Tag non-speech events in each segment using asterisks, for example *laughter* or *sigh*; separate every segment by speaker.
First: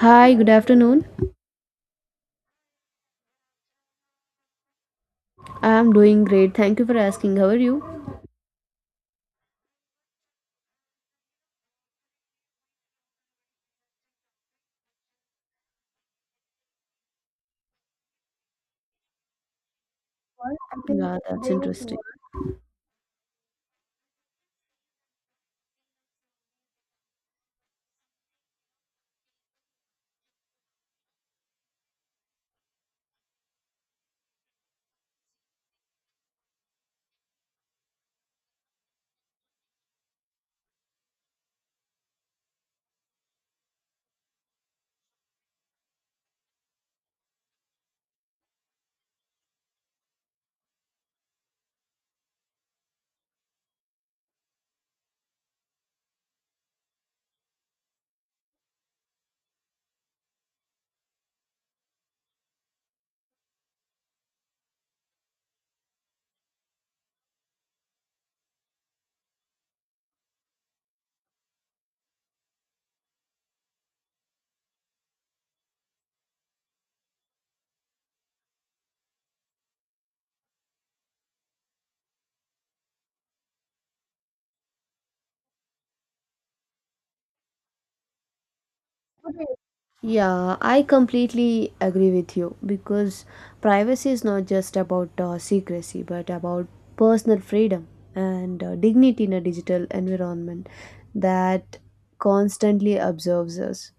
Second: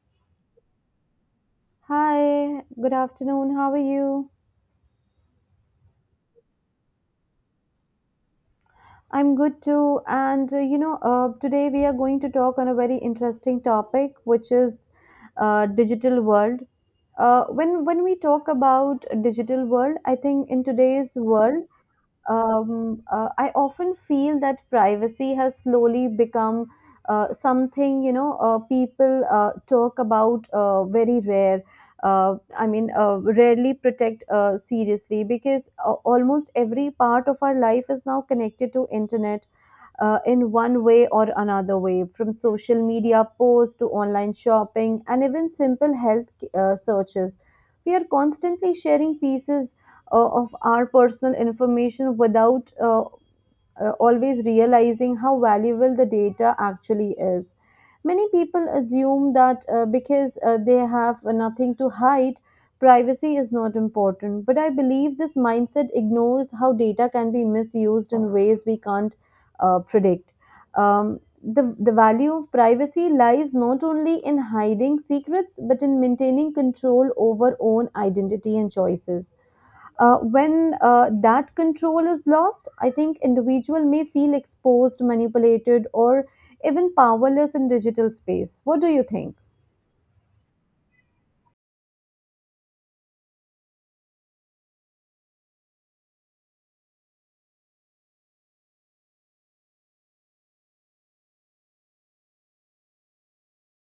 Speaker 1: Hi, good afternoon.
Speaker 2: Hi, good afternoon. How are you?
Speaker 1: I'm doing great. Thank you for asking. How are you?
Speaker 2: I'm good too. And today we are going to talk on a very interesting topic, which is digital world. When we talk about digital world, I think in today's
Speaker 1: Yeah, that's
Speaker 2: world,
Speaker 1: interesting.
Speaker 2: I often feel that privacy has slowly become something people talk about very rare. I mean, rarely protect seriously because almost every part of our life is now connected to internet in one way or another way, from social media posts to online shopping and even simple health searches. We are constantly sharing pieces of our personal information without always realizing how valuable the data actually is. Many people assume that because they have nothing to hide, privacy is not important. But I believe this mindset ignores how data can be misused in ways we can't predict. The value of privacy lies not only in hiding secrets but in maintaining control over own identity and choices. When that control is lost, I think individual may feel exposed, manipulated, or even powerless in digital space. What do you think?
Speaker 1: Yes, yeah, I completely agree with you because privacy is not just about secrecy but about personal freedom and dignity in a digital environment that constantly observes us.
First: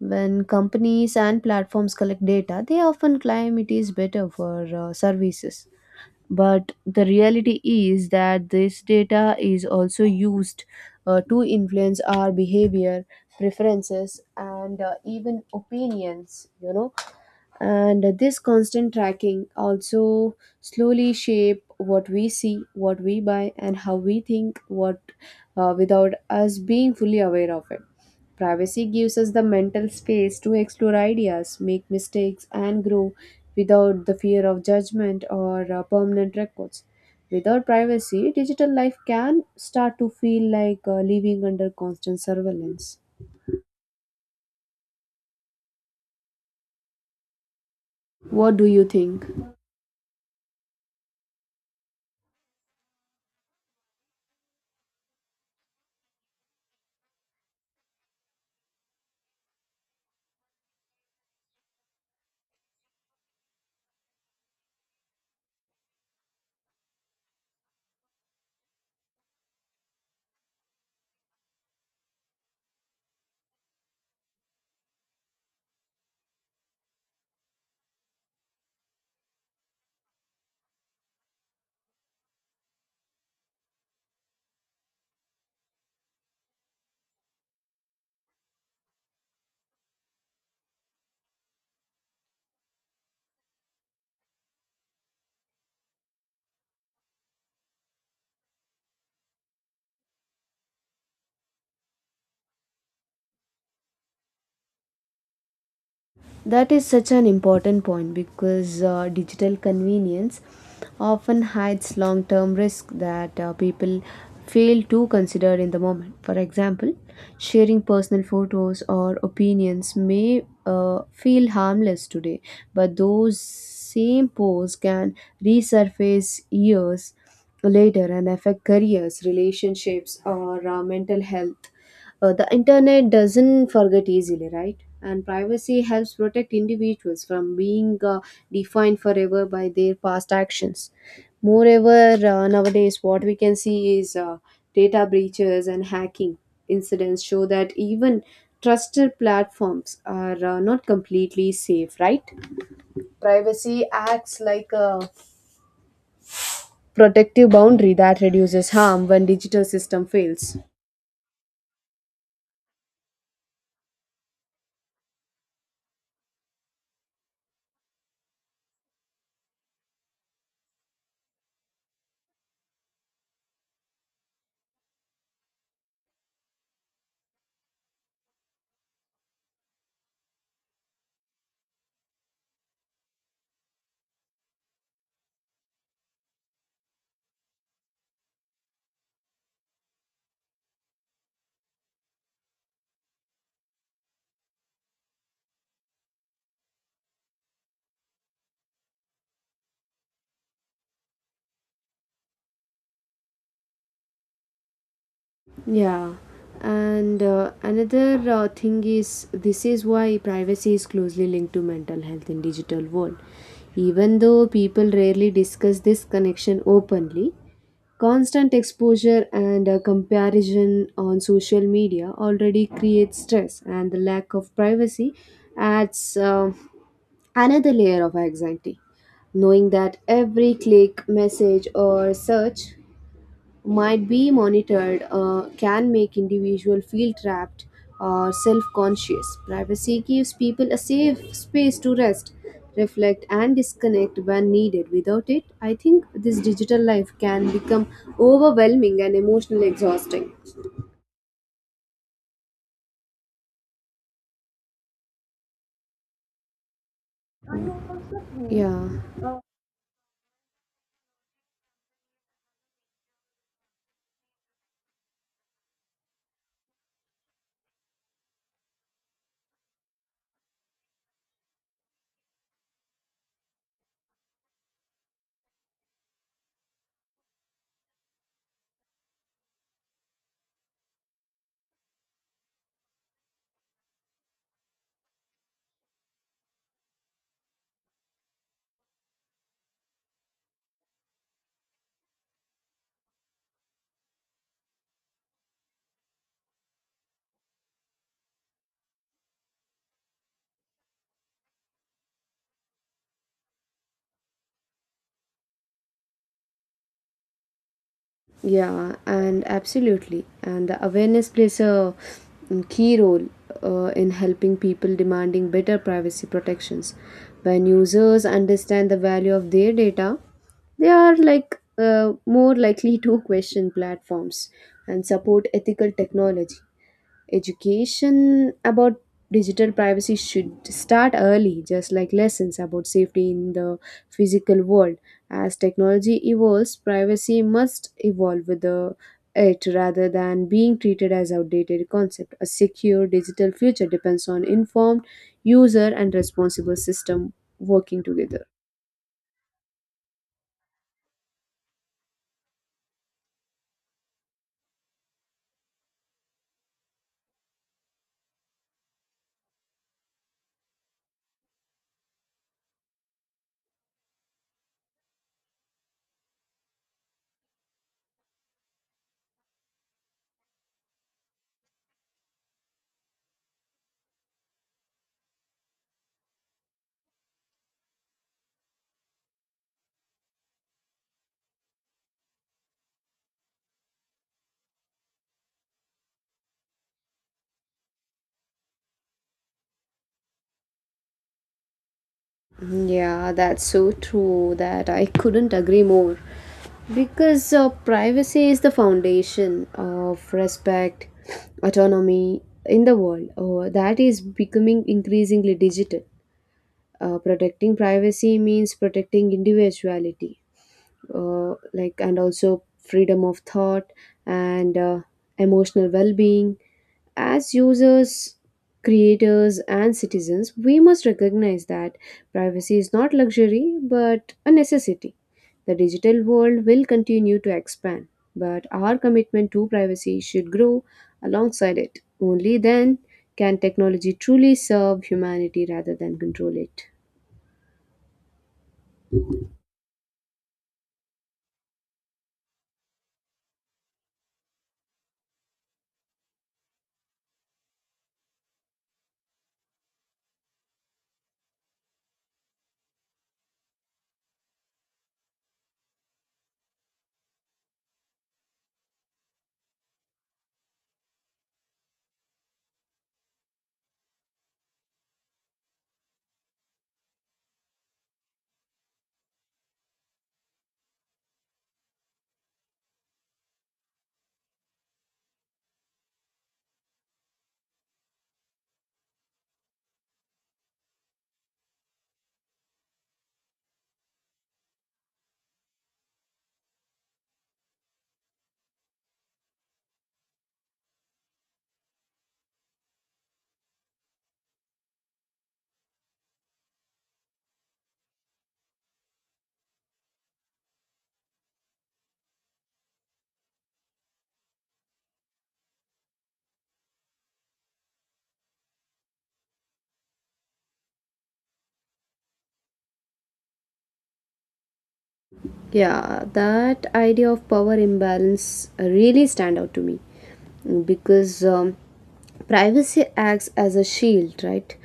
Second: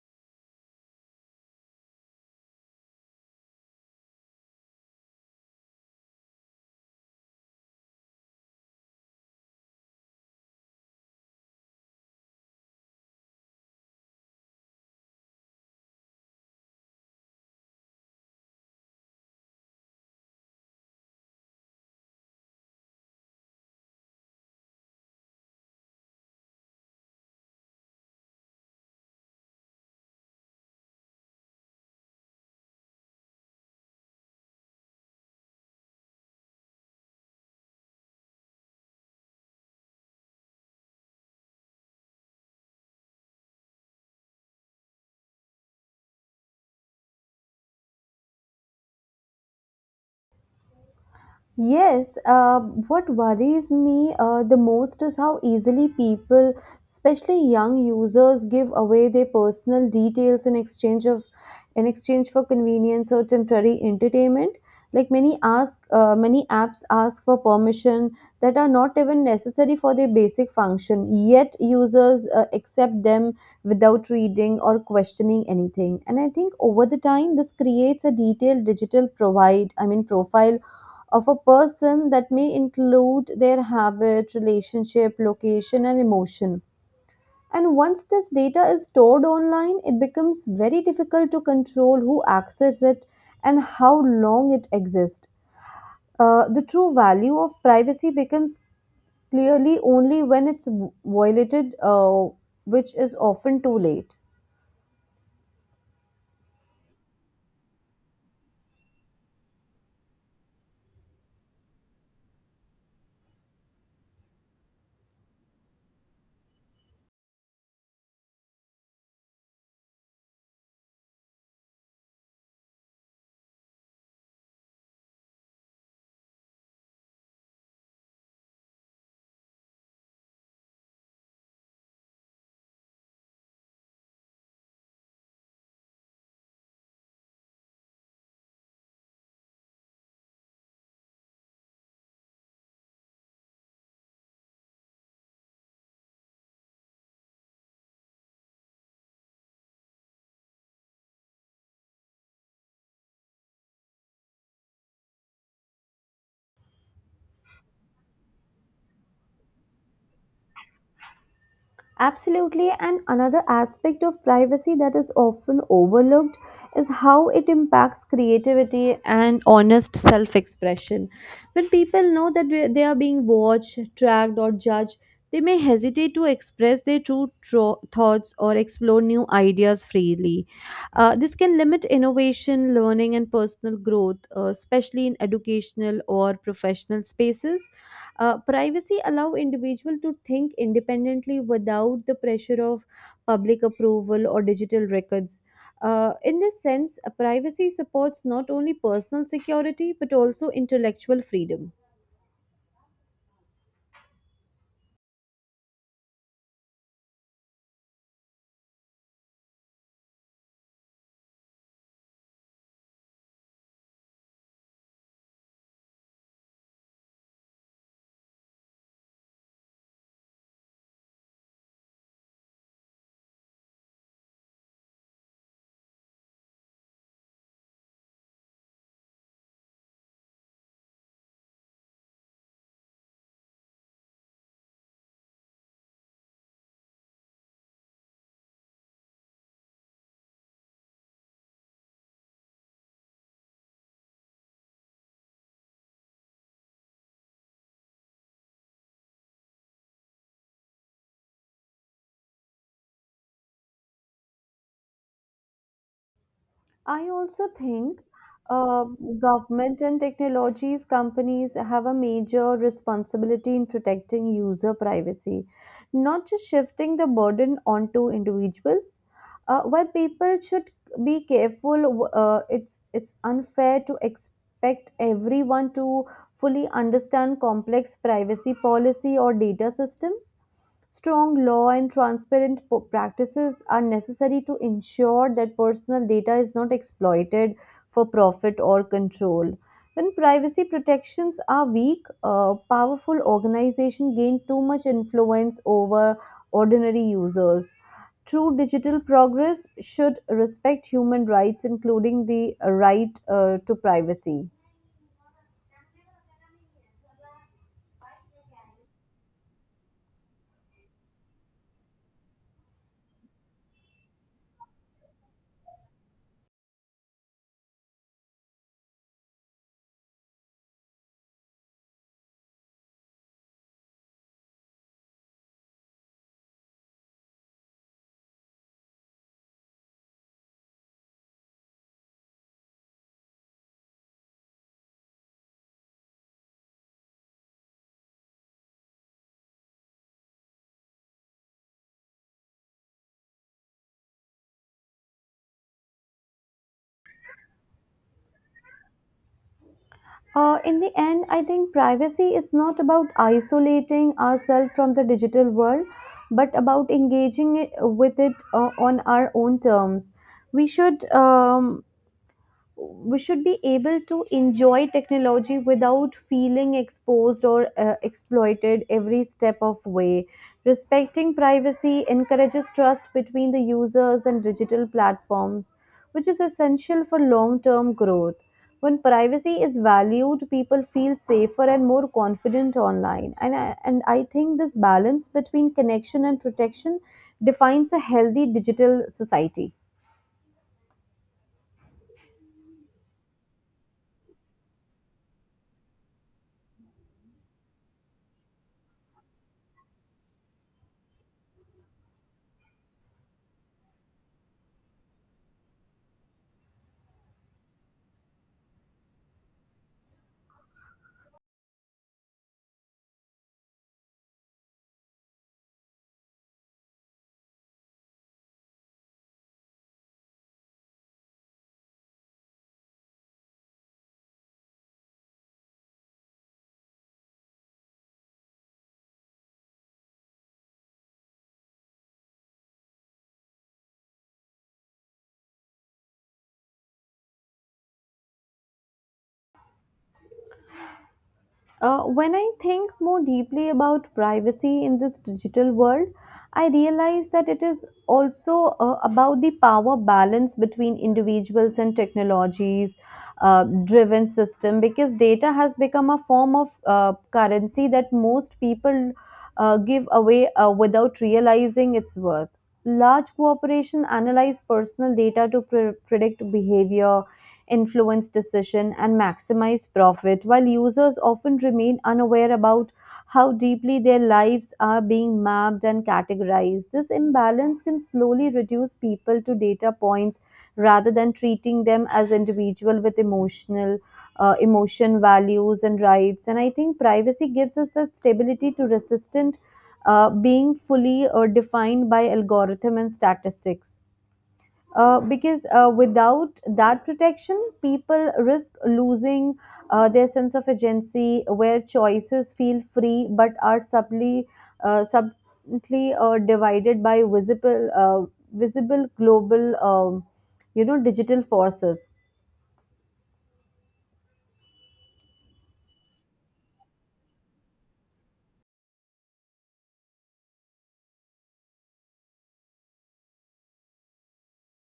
Speaker 1: When companies and platforms collect data, they often claim it is better for services. But the reality is that this data is also used to influence our behavior, preferences, and even opinions, you know, and this constant tracking also slowly shape what we see, what we buy, and how we think, what without us being fully aware of it. Privacy gives us the mental space to explore ideas, make mistakes, and grow without the fear of judgment or permanent records. Without privacy, digital life can start to feel like living under constant surveillance. What do you think?
Speaker 2: Yes. What worries me the most is how easily people, especially young users, give away their personal details in exchange for convenience or temporary entertainment. Like many apps ask for permission that are not even necessary for their basic function. Yet users accept them without reading or questioning anything. And I think over the time, this creates a detailed digital provide. I mean profile of a person that may include their habit, relationship, location, and emotion. And once this data is stored online, it becomes very difficult to control who accesses it and how long it exists. The true value of privacy becomes clearly only when it's violated, which is often too late.
Speaker 1: That is such an important point because digital convenience often hides long term risk that people fail to consider in the moment. For example, sharing personal photos or opinions may feel harmless today, but those same posts can resurface years later and affect careers, relationships, or mental health. The internet doesn't forget easily, right? And privacy helps protect individuals from being defined forever by their past actions. Moreover, nowadays, what we can see is data breaches and hacking incidents show that even trusted platforms are not completely safe, right? Privacy acts like a protective boundary that reduces harm when digital system fails.
Speaker 2: Absolutely, and another aspect of privacy that is often overlooked is how it impacts creativity and honest self expression. When people know that they are being watched, tracked, or judged, they may hesitate to express their true thoughts or explore new ideas freely. This can limit innovation, learning, and personal growth, especially in educational or professional spaces. Privacy allow individual to think independently without the pressure of public approval or digital records. In this sense, privacy supports not only personal security but also intellectual freedom.
Speaker 1: Yeah, and another thing is this is why privacy is closely linked to mental health in digital world. Even though people rarely discuss this connection openly, constant exposure and comparison on social media already creates stress, and the lack of privacy adds another layer of anxiety. Knowing that every click, message, or search might be monitored can make individual feel trapped or self-conscious. Privacy gives people a safe space to rest, reflect, and disconnect when needed. Without it, I think this digital life can become overwhelming and emotionally exhausting.
Speaker 2: I also think uh,
Speaker 1: Yeah.
Speaker 2: government and technologies companies have a major responsibility in protecting user privacy, not just shifting the burden onto individuals. While people should be careful, it's unfair to expect everyone to fully understand complex privacy policy or data systems. Strong law and transparent practices are necessary to ensure that personal data is not exploited for profit or control. When privacy protections are weak, a powerful organizations gain too much influence over ordinary users. True digital progress should respect human rights, including the right to privacy.
Speaker 1: Yeah, and absolutely. And the awareness plays a key role in helping people demanding better privacy protections. When users understand the value of their data, they are like more likely to *laughs* question platforms and support ethical technology. Education about digital privacy should start early, just like lessons about safety in the physical world. As technology evolves, privacy must evolve with the it rather than being treated as outdated concept. A secure digital future depends on informed user and responsible system working together.
Speaker 2: In the end, I think privacy is not about isolating ourselves from the digital world, but about engaging with it on our own terms. We should um, we should be able to enjoy technology without feeling exposed or exploited every step of way. Respecting privacy encourages trust between the users and digital platforms, which is essential for long term growth. When privacy is valued, people feel safer and more confident online, and I think this balance between connection and protection defines a healthy digital society.
Speaker 1: Yeah, that's so true that I couldn't agree more. Because privacy is the foundation of respect, autonomy in the world. That is becoming increasingly digital. Protecting privacy means protecting individuality like and also freedom of thought and emotional well-being. As users, creators, and citizens, we must recognize that privacy is not luxury but a necessity. The digital world will continue to expand, but our commitment to privacy should grow alongside it. Only then can technology truly serve humanity rather than control it.
Speaker 2: When I think more deeply about privacy in this digital world, I realize that it is also about the power balance between individuals and technologies driven system, because data has become a form of currency that most people give away without realizing its worth. Large corporations analyze personal data to predict behavior, influence decision, and maximize profit, while users often remain unaware about how deeply their lives are being mapped and categorized. This imbalance can slowly reduce people to data points rather than treating them as individual with emotion values and rights, and I think privacy gives us that stability to resistant being fully defined by algorithm and statistics. Because Without that protection, people risk losing their sense of agency, where choices feel free but are subtly divided by visible global, digital forces.
Speaker 1: Yeah, that idea of power imbalance really stand out to me because privacy acts as a shield, right?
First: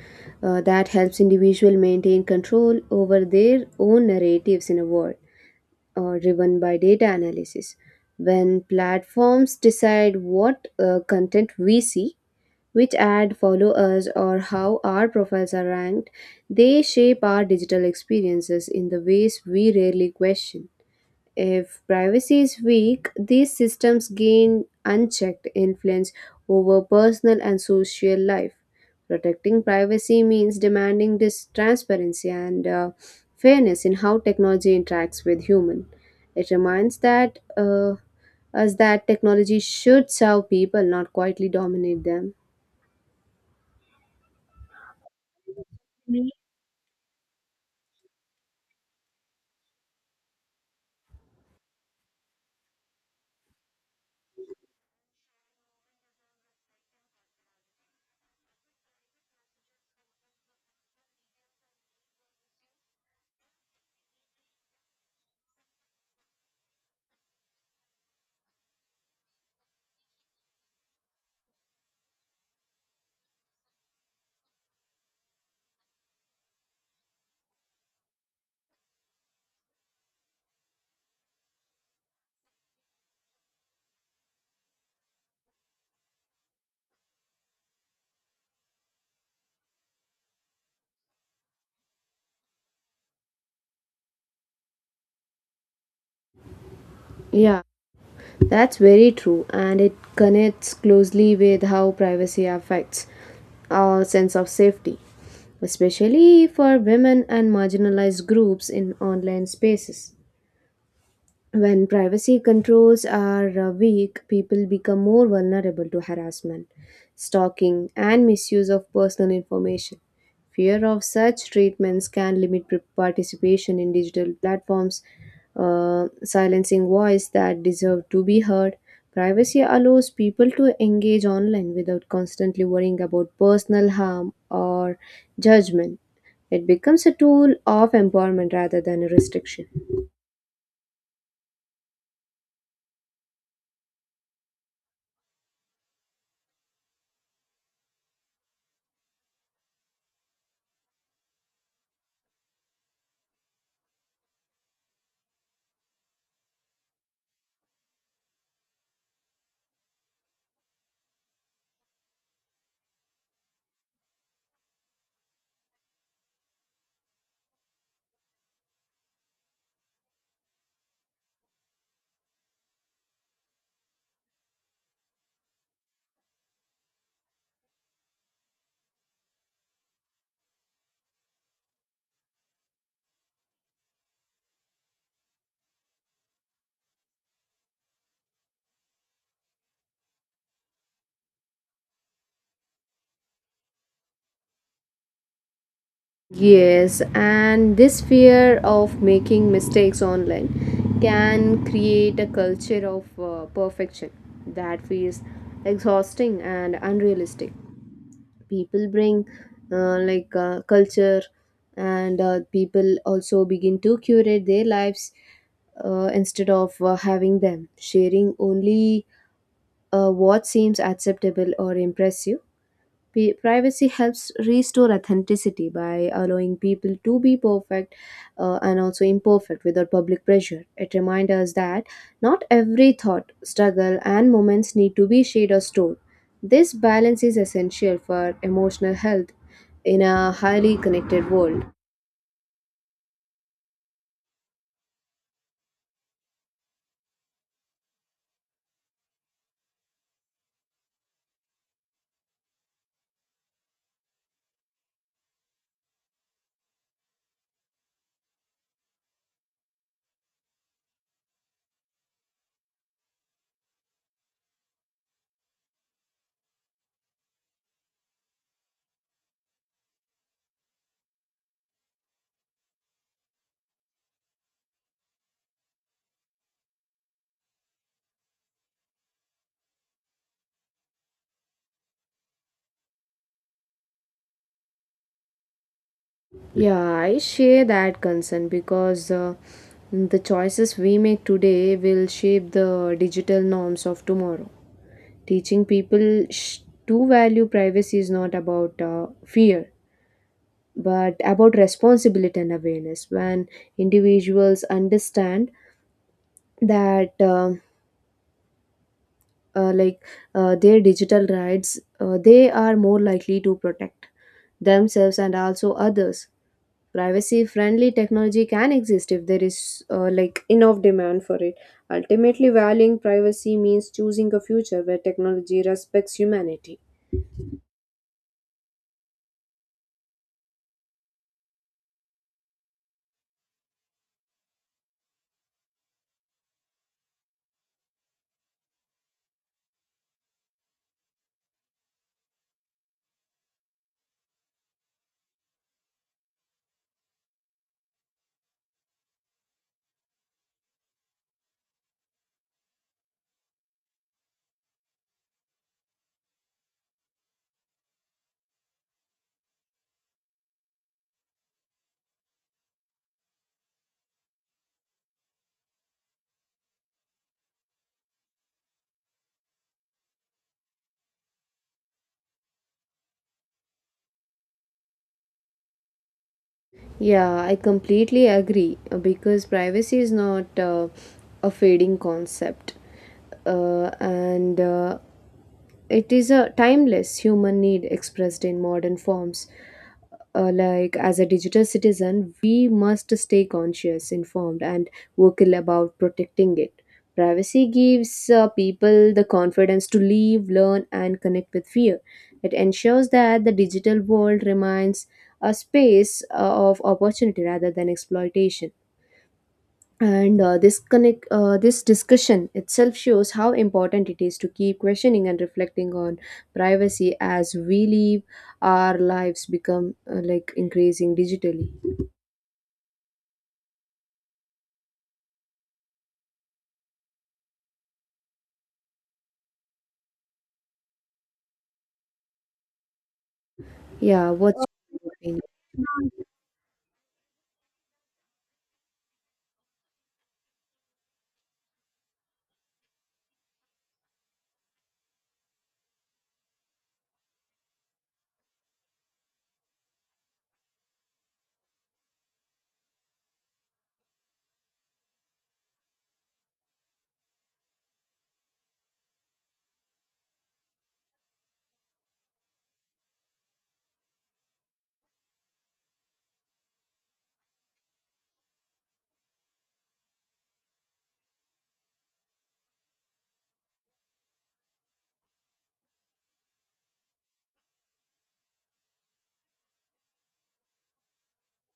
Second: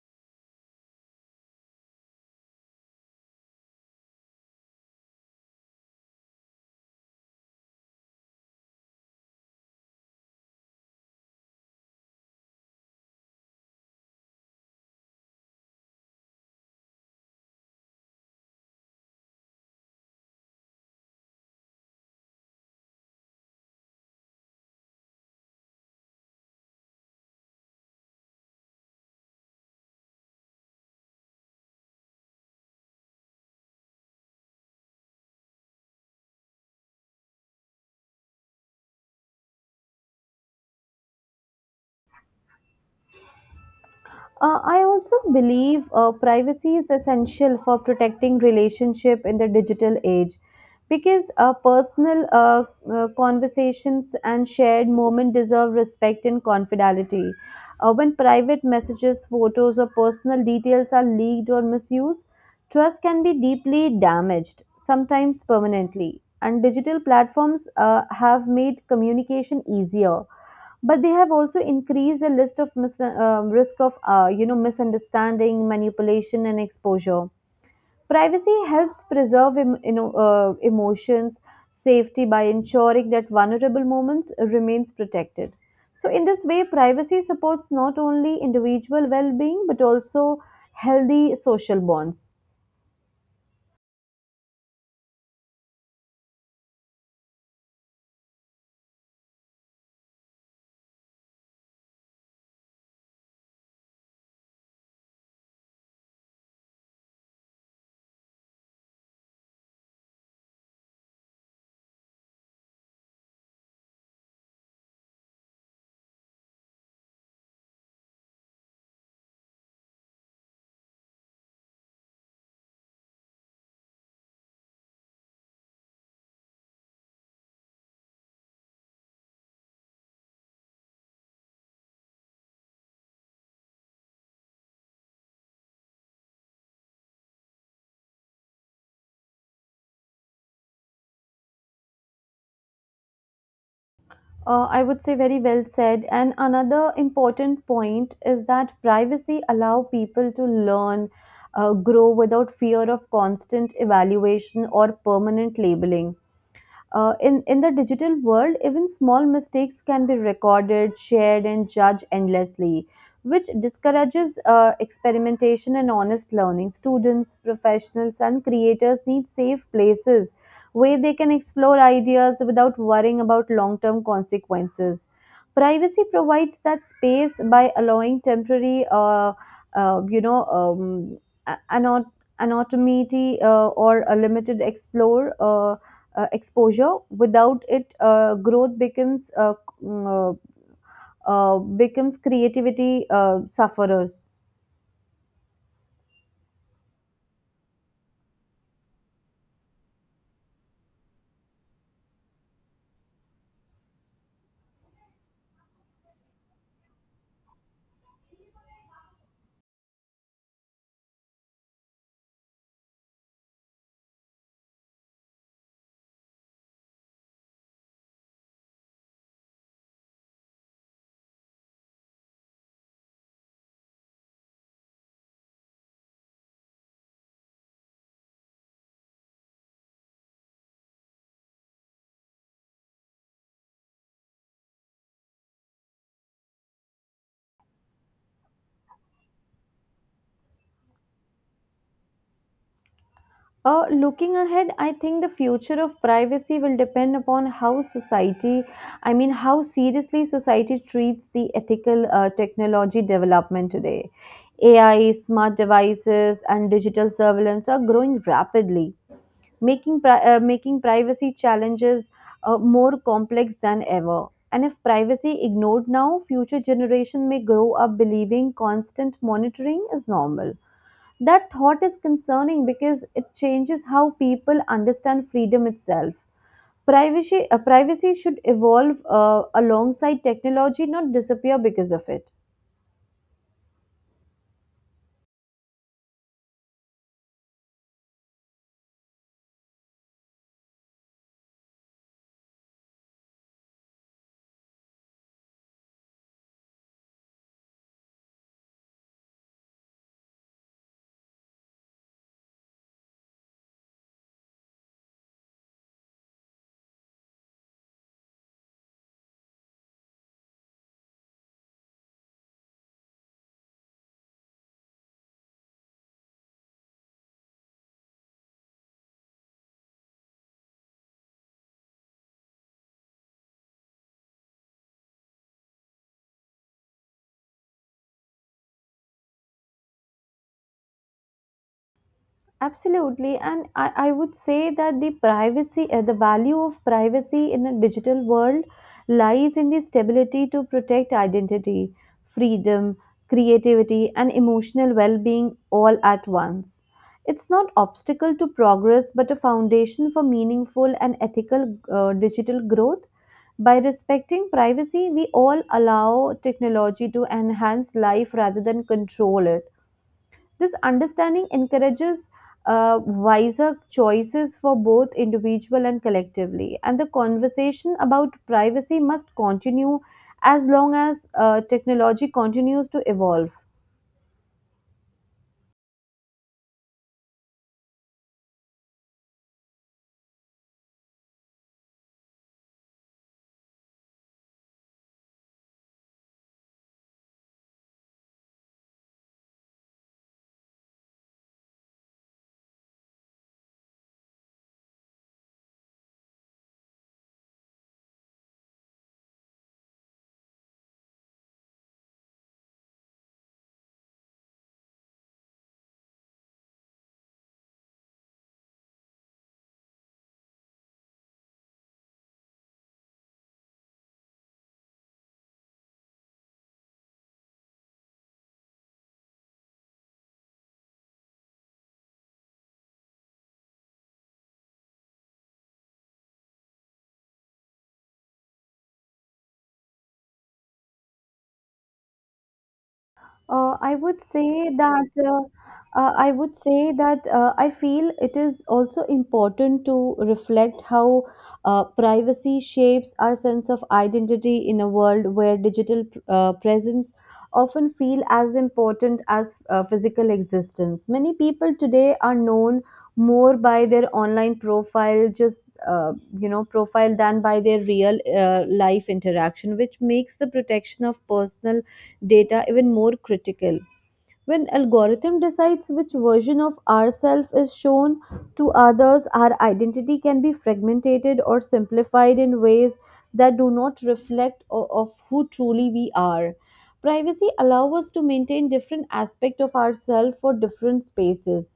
Speaker 1: That helps individual maintain control over their own narratives in a world driven by data analysis. When platforms decide what content we see, which ad follow us, or how our profiles are ranked, they shape our digital experiences in the ways we rarely question. If privacy is weak, these systems gain unchecked influence over personal and social life. Protecting privacy means demanding this transparency and fairness in how technology interacts with human. It reminds that us that technology should serve people, not quietly dominate them.
Speaker 2: I also believe privacy is essential for protecting relationship in the digital age because personal conversations and shared moment deserve respect and confidentiality. When private messages, photos, or personal details are leaked or misused, trust can be deeply damaged, sometimes permanently. And digital platforms have made communication easier, but they have also increased the list of risk of misunderstanding, manipulation and exposure. Privacy helps preserve emotions safety by ensuring that vulnerable moments remains protected, so in this way privacy supports not only individual well-being but also healthy social bonds.
Speaker 1: Yeah, that's very true, and it connects closely with how privacy affects our sense of safety, especially for women and marginalized groups in online spaces. When privacy controls are weak, people become more vulnerable to harassment, stalking, and misuse of personal information. Fear of such treatments can limit participation in digital platforms, silencing voice that deserve to be heard. Privacy allows people to engage online without constantly worrying about personal harm or judgment. It becomes a tool of empowerment rather than a restriction.
Speaker 2: I would say very well said. And another important point is that privacy allow people to learn, grow without fear of constant evaluation or permanent labeling. In the digital world, even small mistakes can be recorded, shared, and judged endlessly, which discourages experimentation and honest learning. Students, professionals, and creators need safe places where they can explore ideas without worrying about long term consequences. Privacy provides that space by allowing temporary, you know, a- anot- anonymity or a limited explore. Exposure. Without it, growth becomes mm, becomes creativity sufferers.
Speaker 1: Yes, and this fear of making mistakes online can create a culture of perfection that feels exhausting and unrealistic. People bring like culture, and people also begin to curate their lives instead of having them sharing only what seems acceptable or impressive. Privacy helps restore authenticity by allowing people to be perfect and also imperfect without public pressure. It reminds us that not every thought, struggle, and moments need to be shared or stored. This balance is essential for emotional health in a highly connected world.
Speaker 2: Looking ahead, I think the future of privacy will depend upon how seriously society treats the ethical technology development today. AI, smart devices, and digital surveillance are growing rapidly, making privacy challenges more complex than ever. And if privacy ignored now, future generation may grow up believing constant monitoring is normal. That thought is concerning because it changes how people understand freedom itself. Privacy should evolve alongside technology, not disappear because of it.
Speaker 1: Yeah, I share that concern because the choices we make today will shape the digital norms of tomorrow. Teaching people to value privacy is not about fear, but about responsibility and awareness. When individuals understand that, like their digital rights, they are more likely to protect themselves and also others. Privacy-friendly technology can exist if there is like enough demand for it. Ultimately, valuing privacy means choosing a future where technology respects humanity.
Speaker 2: Absolutely, and I would say that the value of privacy in a digital world lies in the stability to protect identity, freedom, creativity, and emotional well being all at once. It's not obstacle to progress, but a foundation for meaningful and ethical digital growth. By respecting privacy, we all allow technology to enhance life rather than control it. This understanding encourages wiser choices for both individual and collectively. And the conversation about privacy must continue as long as technology continues to evolve.
Speaker 1: Yeah, I completely agree because privacy is not a fading concept, and it is a timeless human need expressed in modern forms. Like as a digital citizen, we must stay conscious, informed, and vocal about protecting it. Privacy gives people the confidence to live, learn, and connect with fear. It ensures that the digital world remains a space of opportunity rather than exploitation. And this discussion itself shows how important it is to keep questioning and reflecting on privacy as we live our lives become like increasing digitally.
Speaker 2: Uh, I would
Speaker 1: Yeah, what's
Speaker 2: say that
Speaker 1: your
Speaker 2: uh,
Speaker 1: opinion?
Speaker 2: I would say that I feel it is also important to reflect how privacy shapes our sense of identity in a world where digital presence often feel as important as physical existence. Many people today are known more by their online profile, just uh, profile, than by their real life interaction, which makes the protection of personal data even more critical. When algorithm decides which version of ourself is shown to others, our identity can be fragmented or simplified in ways that do not reflect of who truly we are. Privacy allows us to maintain different aspects of ourselves for different spaces.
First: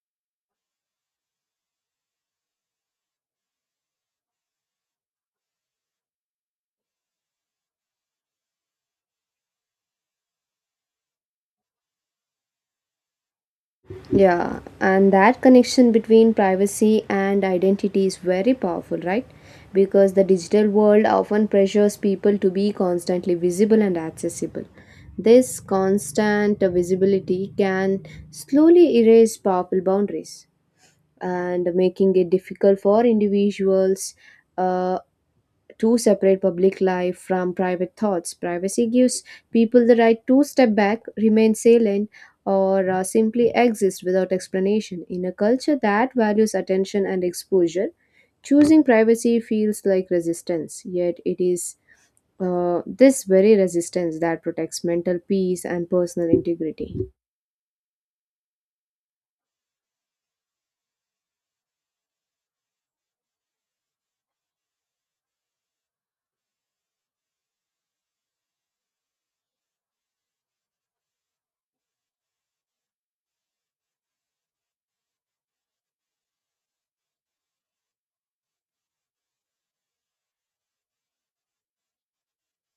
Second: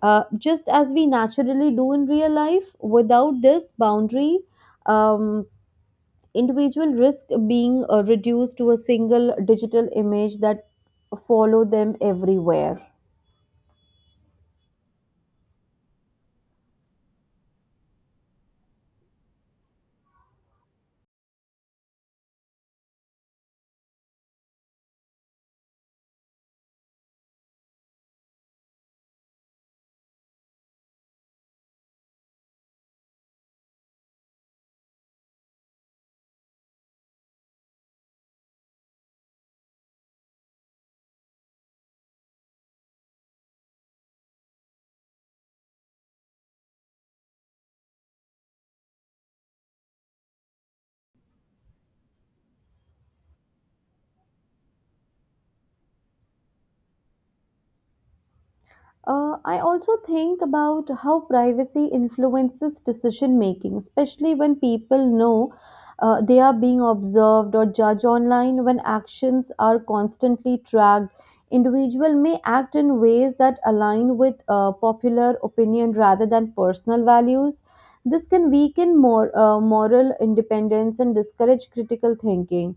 Speaker 2: Just as we naturally do in real life, without this boundary, um, individual risk being reduced to a single digital image that follow them everywhere.
Speaker 1: Yeah, and that connection between privacy and identity is very powerful, right? Because the digital world often pressures people to be constantly visible and accessible. This constant visibility can slowly erase powerful boundaries and making it difficult for individuals uh, to separate public life from private thoughts. Privacy gives people the right to step back, remain silent, or simply exist without explanation. In a culture that values attention and exposure, choosing privacy feels like resistance, yet, it is this very resistance that protects mental peace and personal integrity.
Speaker 2: I also think about how privacy influences decision making, especially when people know they are being observed or judged online. When actions are constantly tracked, individual may act in ways that align with popular opinion rather than personal values. This can weaken more moral independence and discourage critical thinking.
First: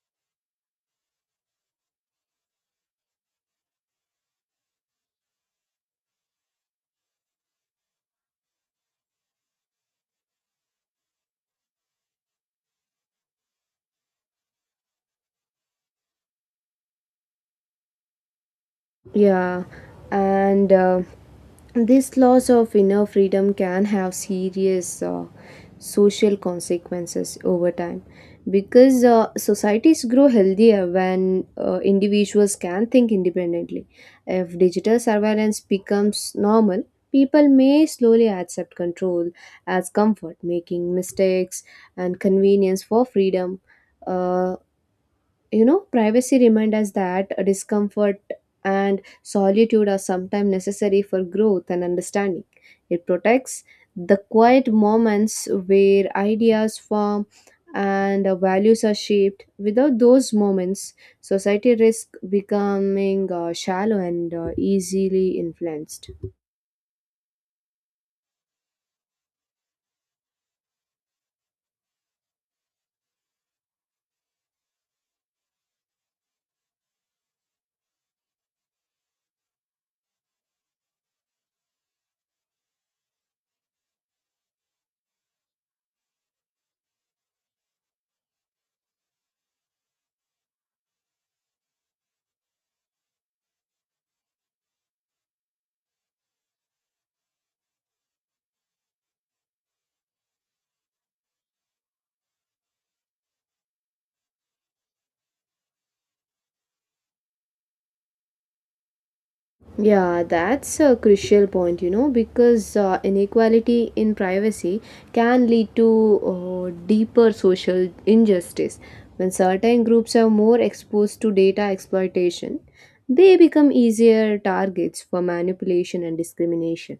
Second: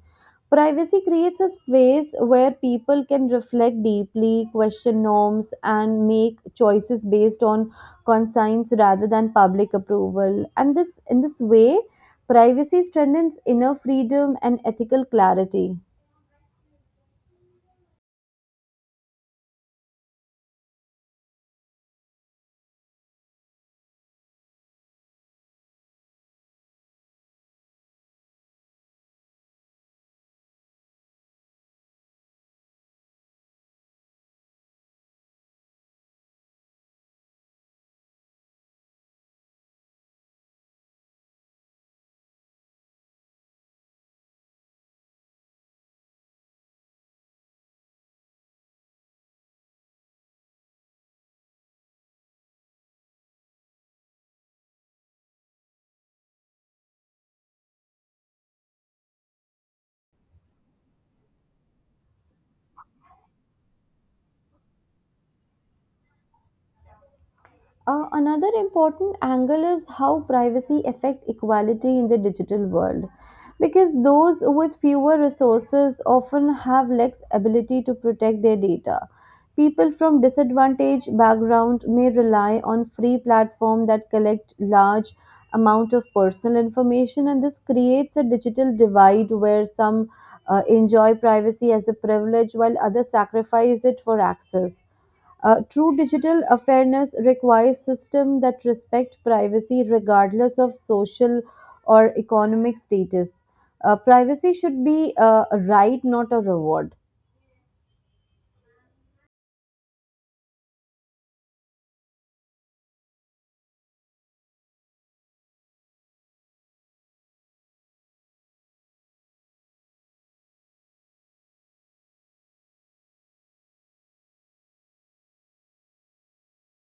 Speaker 2: Privacy creates a space where people can reflect deeply, question norms, and make choices based on conscience rather than public approval. And in this way, privacy strengthens inner freedom and ethical clarity.
Speaker 1: Yeah, and this loss of inner freedom can have serious social consequences over time because societies grow healthier when individuals can think independently. If digital surveillance becomes normal, people may slowly accept control as comfort, making mistakes and convenience for freedom. Uh, you know, privacy reminds us that discomfort and solitude are sometimes necessary for growth and understanding. It protects the quiet moments where ideas form and values are shaped. Without those moments, society risks becoming shallow and easily influenced.
Speaker 2: Another important angle is how privacy affect equality in the digital world, because those with fewer resources often have less ability to protect their data. People from disadvantaged background may rely on free platform that collect large amount of personal information, and this creates a digital divide where some enjoy privacy as a privilege while others sacrifice it for access. True digital fairness requires systems that respect privacy regardless of social or economic status. Privacy should be a right, not a reward.
Speaker 1: Yeah, that's a crucial point, you know, because inequality in privacy can lead to deeper social injustice. When certain groups are more exposed to data exploitation, they become easier targets for manipulation and discrimination.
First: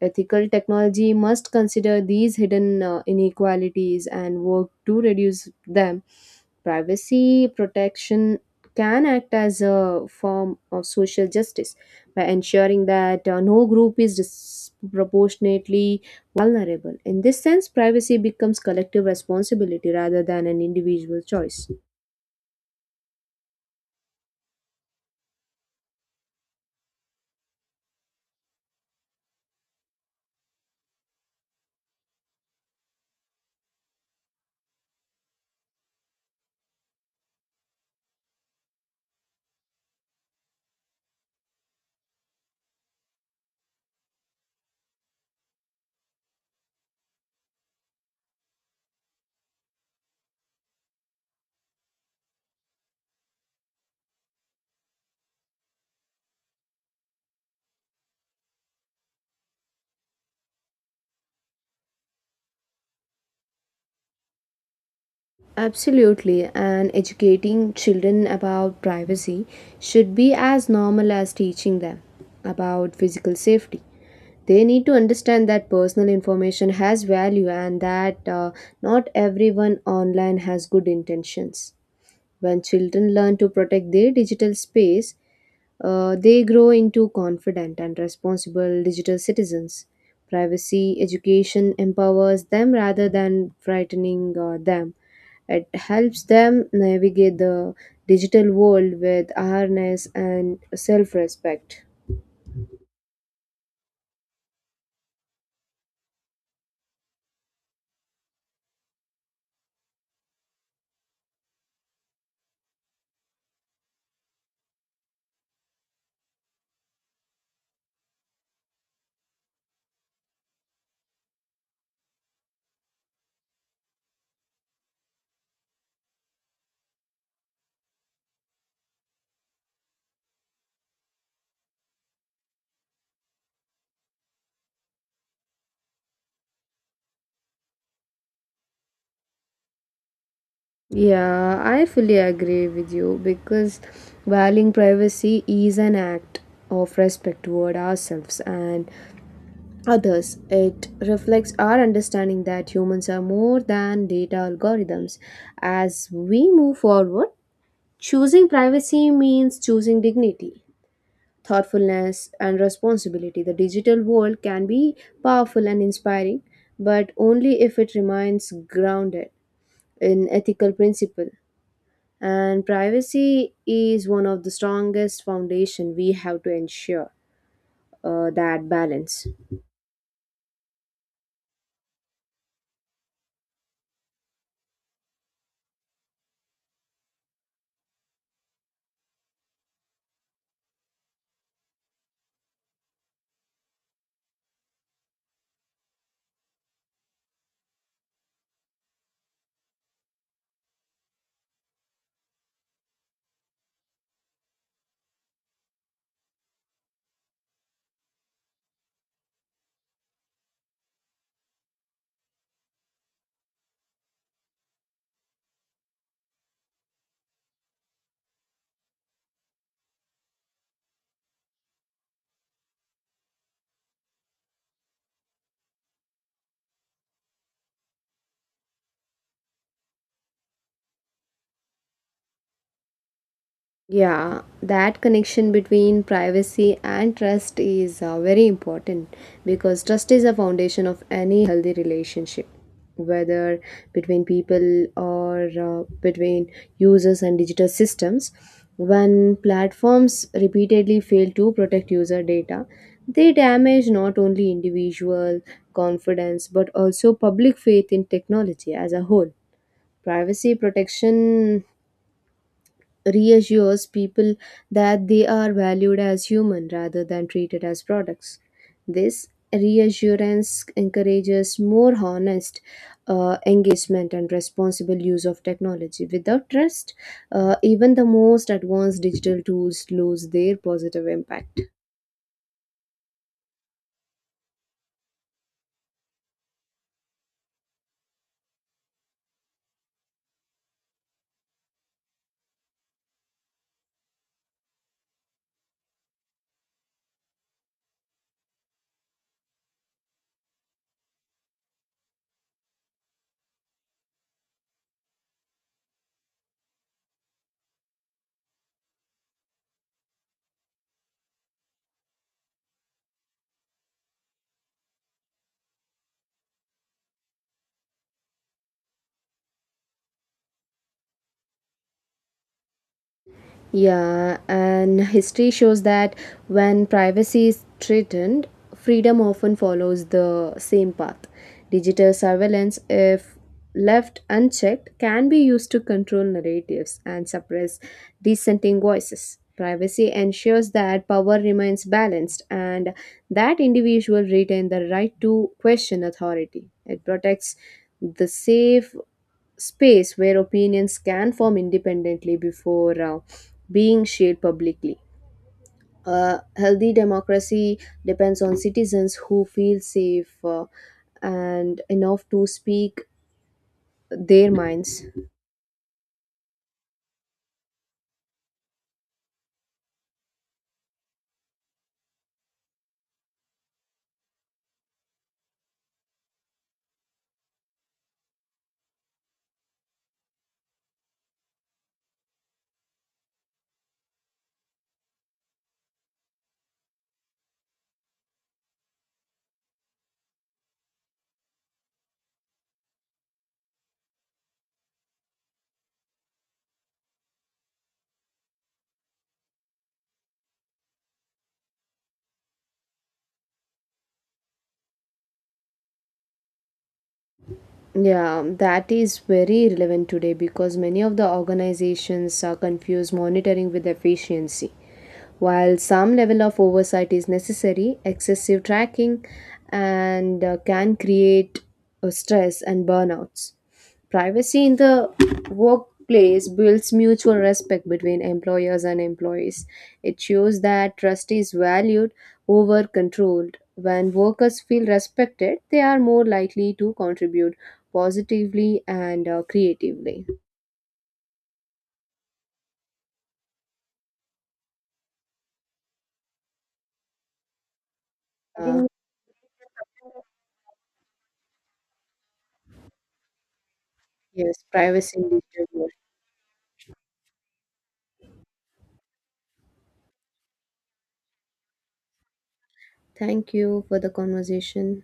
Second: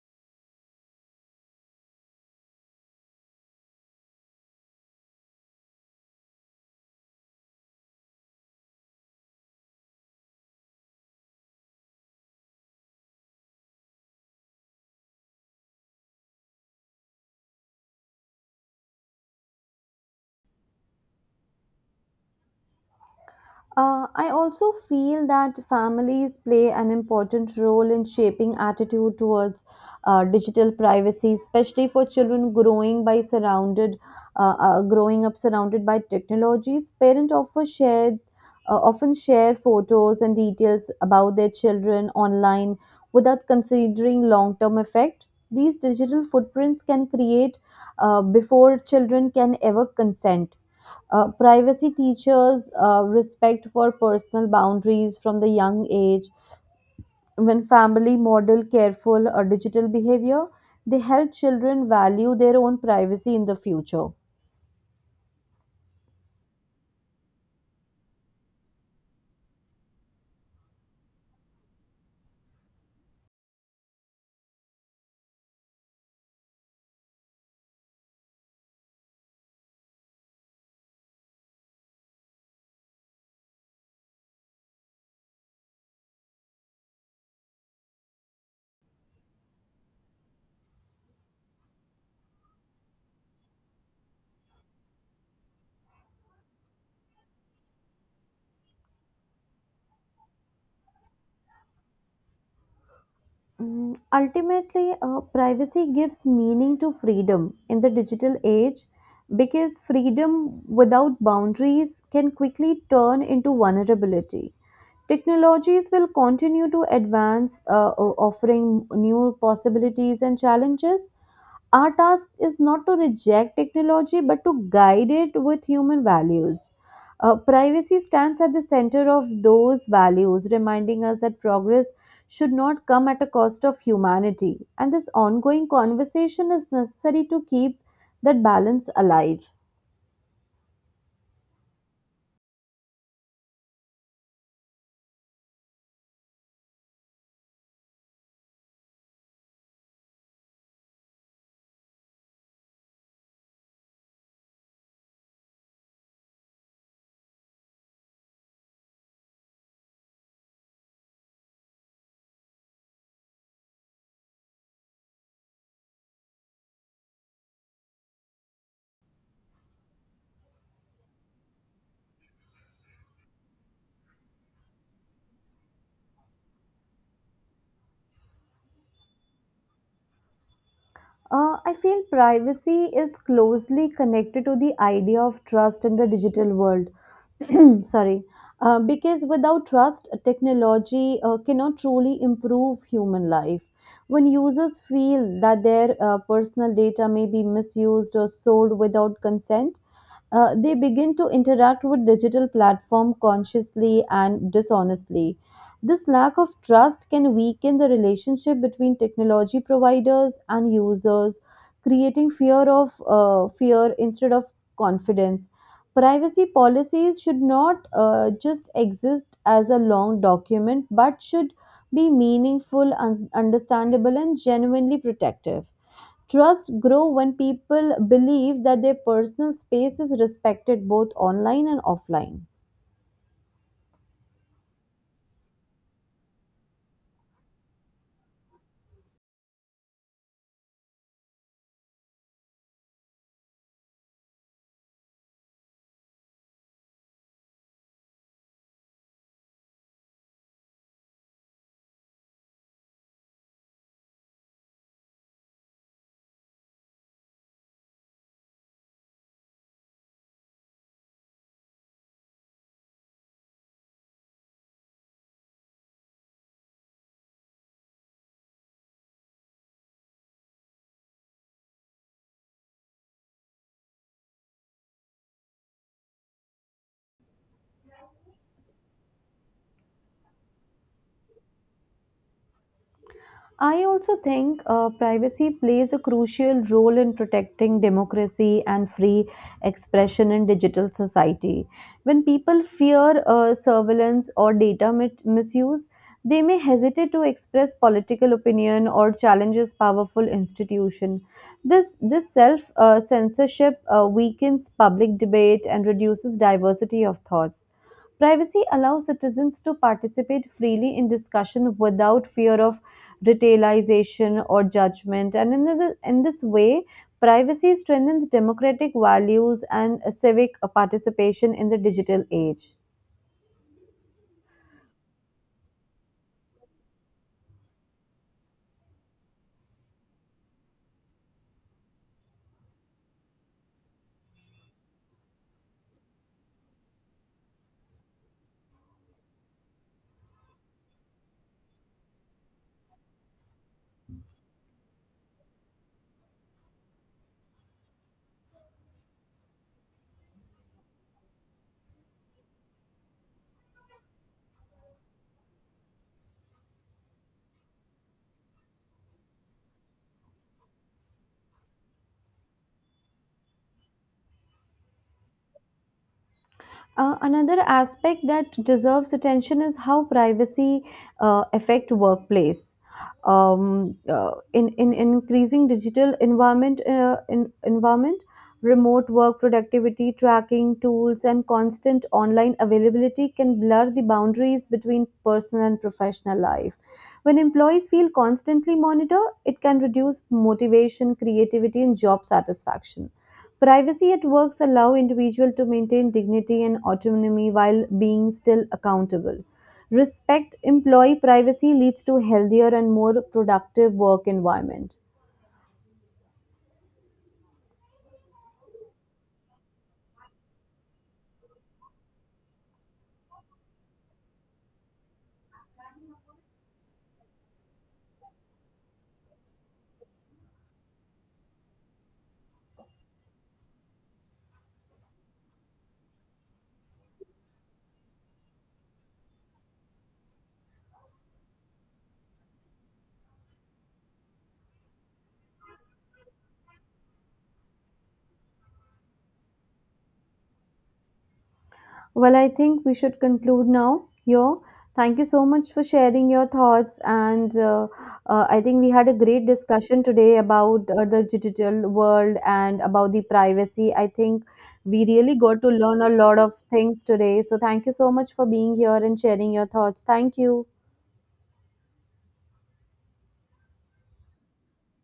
Speaker 1: Ethical technology must consider these hidden inequalities and work to reduce them. Privacy protection can act as a form of social justice by ensuring that no group is disproportionately vulnerable. In this sense, privacy becomes collective responsibility rather than an individual choice.
Speaker 2: I also feel that families play an important role in shaping attitude towards digital privacy, especially for children growing up surrounded by technologies. Parents often share photos and details about their children online without considering long-term effect. These digital footprints can create before children can ever consent. Privacy teaches respect for personal boundaries from the young age. When family model careful digital behavior, they help children value their own privacy in the future.
Speaker 1: Absolutely, and educating children about privacy should be as normal as teaching them about physical safety. They need to understand that personal information has value and that not everyone online has good intentions. When children learn to protect their digital space, they grow into confident and responsible digital citizens. Privacy education empowers them rather than frightening them. It helps them navigate the digital world with awareness and self respect.
Speaker 2: Ultimately, privacy gives meaning to freedom in the digital age, because freedom without boundaries can quickly turn into vulnerability. Technologies will continue to advance, offering new possibilities and challenges. Our task is not to reject technology but to guide it with human values. Privacy stands at the center of those values, reminding us that progress should not come at a cost of humanity. And this ongoing conversation is necessary to keep that balance alive.
Speaker 1: Yeah, I fully agree with you because valuing privacy is an act of respect toward ourselves and others. It reflects our understanding that humans are more than data algorithms. As we move forward, choosing privacy means choosing dignity, thoughtfulness, and responsibility. The digital world can be powerful and inspiring, but only if it remains grounded in ethical principle. And privacy is one of the strongest foundation we have to ensure that balance.
Speaker 2: I feel privacy is closely connected to the idea of trust in the digital world. *clears throat* Sorry. Because without trust, technology cannot truly improve human life. When users feel that their personal data may be misused or sold without consent, they begin to interact with digital platform consciously and dishonestly. This lack of trust can weaken the relationship between technology providers and users, creating fear of fear instead of confidence. Privacy policies should not just exist as a long document, but should be meaningful, understandable, and genuinely protective. Trust grow when people believe that their personal space is respected both online and offline.
Speaker 1: Yeah, that connection between privacy and trust is very important because trust is a foundation of any healthy relationship, whether between people or between users and digital systems. When platforms repeatedly fail to protect user data, they damage not only individual confidence but also public faith in technology as a whole. Privacy protection reassures people that they are valued as human rather than treated as products. This reassurance encourages more honest engagement and responsible use of technology. Without trust, even the most advanced digital tools lose their positive impact.
Speaker 2: I also think privacy plays a crucial role in protecting democracy and free expression in digital society. When people fear surveillance or data misuse, they may hesitate to express political opinion or challenges powerful institution. This self censorship weakens public debate and reduces diversity of thoughts. Privacy allows citizens to participate freely in discussion without fear of retailization or judgment. And in this way, privacy strengthens democratic values and civic participation in the digital age.
Speaker 1: Yeah, and history shows that when privacy is threatened, freedom often follows the same path. Digital surveillance, if left unchecked, can be used to control narratives and suppress dissenting voices. Privacy ensures that power remains balanced and that individuals retain the right to question authority. It protects the safe space where opinions can form independently before being shared publicly. A healthy democracy depends on citizens who feel safe and enough to speak their minds.
Speaker 2: Another aspect that deserves attention is how privacy affect workplace. In increasing digital environment, remote work productivity tracking tools and constant online availability can blur the boundaries between personal and professional life. When employees feel constantly monitored, it can reduce motivation, creativity, and job satisfaction. Privacy at works allow individuals to maintain dignity and autonomy while being still accountable. Respect employee privacy leads to healthier and more productive work environment.
Speaker 1: Yeah, that is very relevant today because many of the organizations are confused monitoring with efficiency. While some level of oversight is necessary, excessive tracking and can create stress and burnouts. Privacy in the workplace builds mutual respect between employers and employees. It shows that trust is valued over controlled. When workers feel respected, they are more likely to contribute positively and creatively.
Speaker 2: Well, I think we should conclude now here. Thank you so much for sharing your thoughts. And I think
Speaker 1: Uh,
Speaker 2: we had a great discussion today about the digital world and about the privacy. I think
Speaker 1: yes,
Speaker 2: we
Speaker 1: privacy in
Speaker 2: really got
Speaker 1: digital
Speaker 2: to
Speaker 1: world.
Speaker 2: learn a lot of things today. So, thank you so much for being here and sharing your thoughts. Thank you.
Speaker 1: Thank you for the conversation.